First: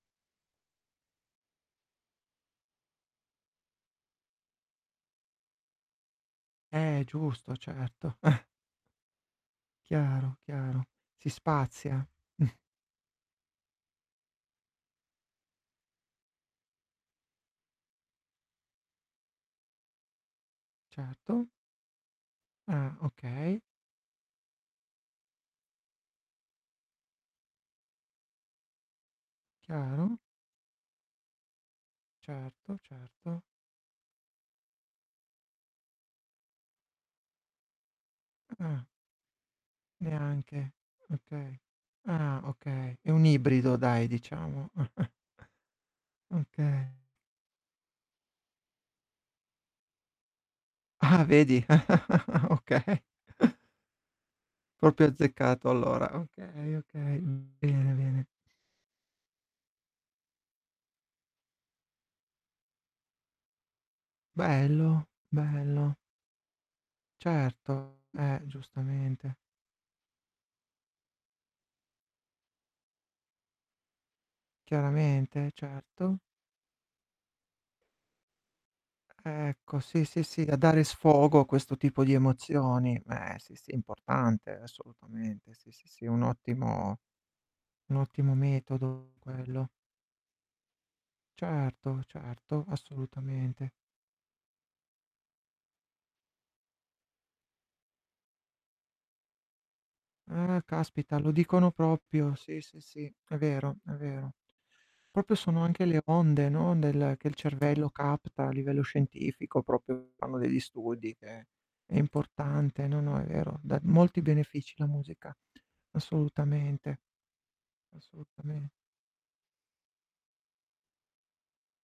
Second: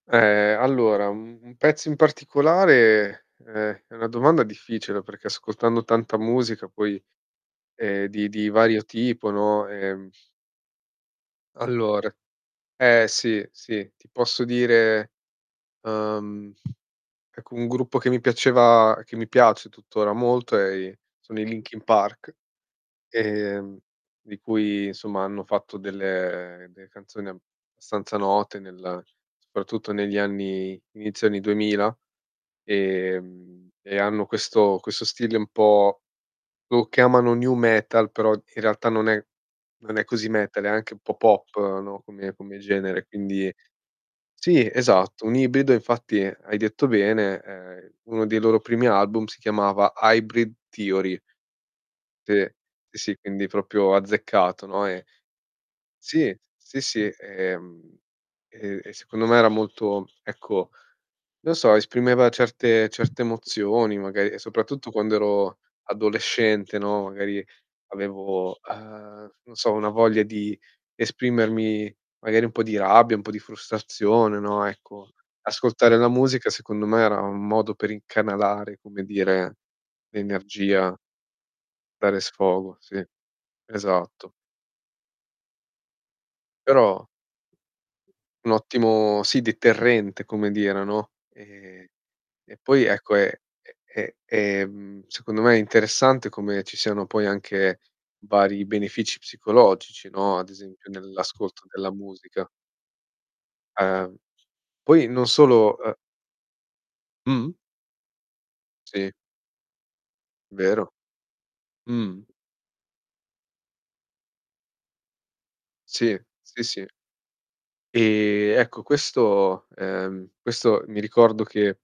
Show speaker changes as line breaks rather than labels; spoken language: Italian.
Ehm, allora u un pezzo in particolare, ehm, è una domanda difficile perché ascoltando tanta musica poi,
Eh, giusto
ehm,
certo.
di di vario tipo, no, ehm
Chiaro chiaro, si spazia.
Allora eh, sì, sì, ti posso dire, ehm ecco un gruppo che mi piaceva che mi piace tuttora molto è i sono i
Certo.
Linkin Park,
Ah, okay.
ehm, di cui insomma hanno fatto delle delle canzoni abbastanza note nel soprattutto negli
Chiaro.
anni inizio anni 2000
Certo, certo.
ehm, e hanno questo questo stile un po' lo chiamano "nu metal", però in
Ah.
realtà non è non è così metal,
Neanche,
anche un po' pop,
okay.
no, come
Ah
come
okay,
genere,
è un
quindi
ibrido, dai,
sì
diciamo.
esatto, un ibrido, infatti hai
Okay.
detto bene, ehm, uno dei loro primi album si chiamava "Hybrid Theory".
Ah, vedi?
Sì,
Okay.
sì, quindi proprio azzeccato, no, e
Proprio azzeccato allora.
Sì,
Okay,
sì, sì
okay, mh,
e,
bene,
mhmm,
bene.
e e secondo me era molto, ecco, non so esprimeva certe certe emozioni magari e soprattutto
Bello,
quando ero
bello.
adolescente, no, magari
Certo, eh,
avevo, uhm,
giustamente.
non so una voglia di esprimermi magari un po' di rabbia, un po' di frustrazione, no, ecco
Chiaramente,
ascoltare la
certo.
musica secondo me era un modo per incanalare, come dire,
Ecco, sì, sì, sì, a dare
l'energia
sfogo a questo tipo di
Dare sfogo, sì,
emozioni, ehm, sì, sì, è
esatto.
importante, assolutamente, sì, sì, sì, è un ottimo
Però
un ottimo
Un
metodo
ottimo sì,
quello.
deterrente come dire, no. Ehm,
Certo,
e
certo,
poi ecco è
assolutamente.
è è è, mhmm, secondo me interessante come ci siano poi anche vari benefici psicologici, no, ad
Ah,
esempio
caspita lo
nell'ascolto
dicono
della
proprio,
musica.
sì, sì, sì, è vero, è
Uhm.
vero.
Poi non
Proprio sono
solo,
anche
uhm
le onde, no, nel che il
Mh-mh.
cervello capta, a livello
Sì.
scientifico proprio fanno degli
Vero.
studi che è
Mh.
importante, no, no è vero. Dà molti benefici la musica.
Sì, sì, sì.
Assolutamente.
E
Assolutamen
ecco questo ehm, questo mi ricordo che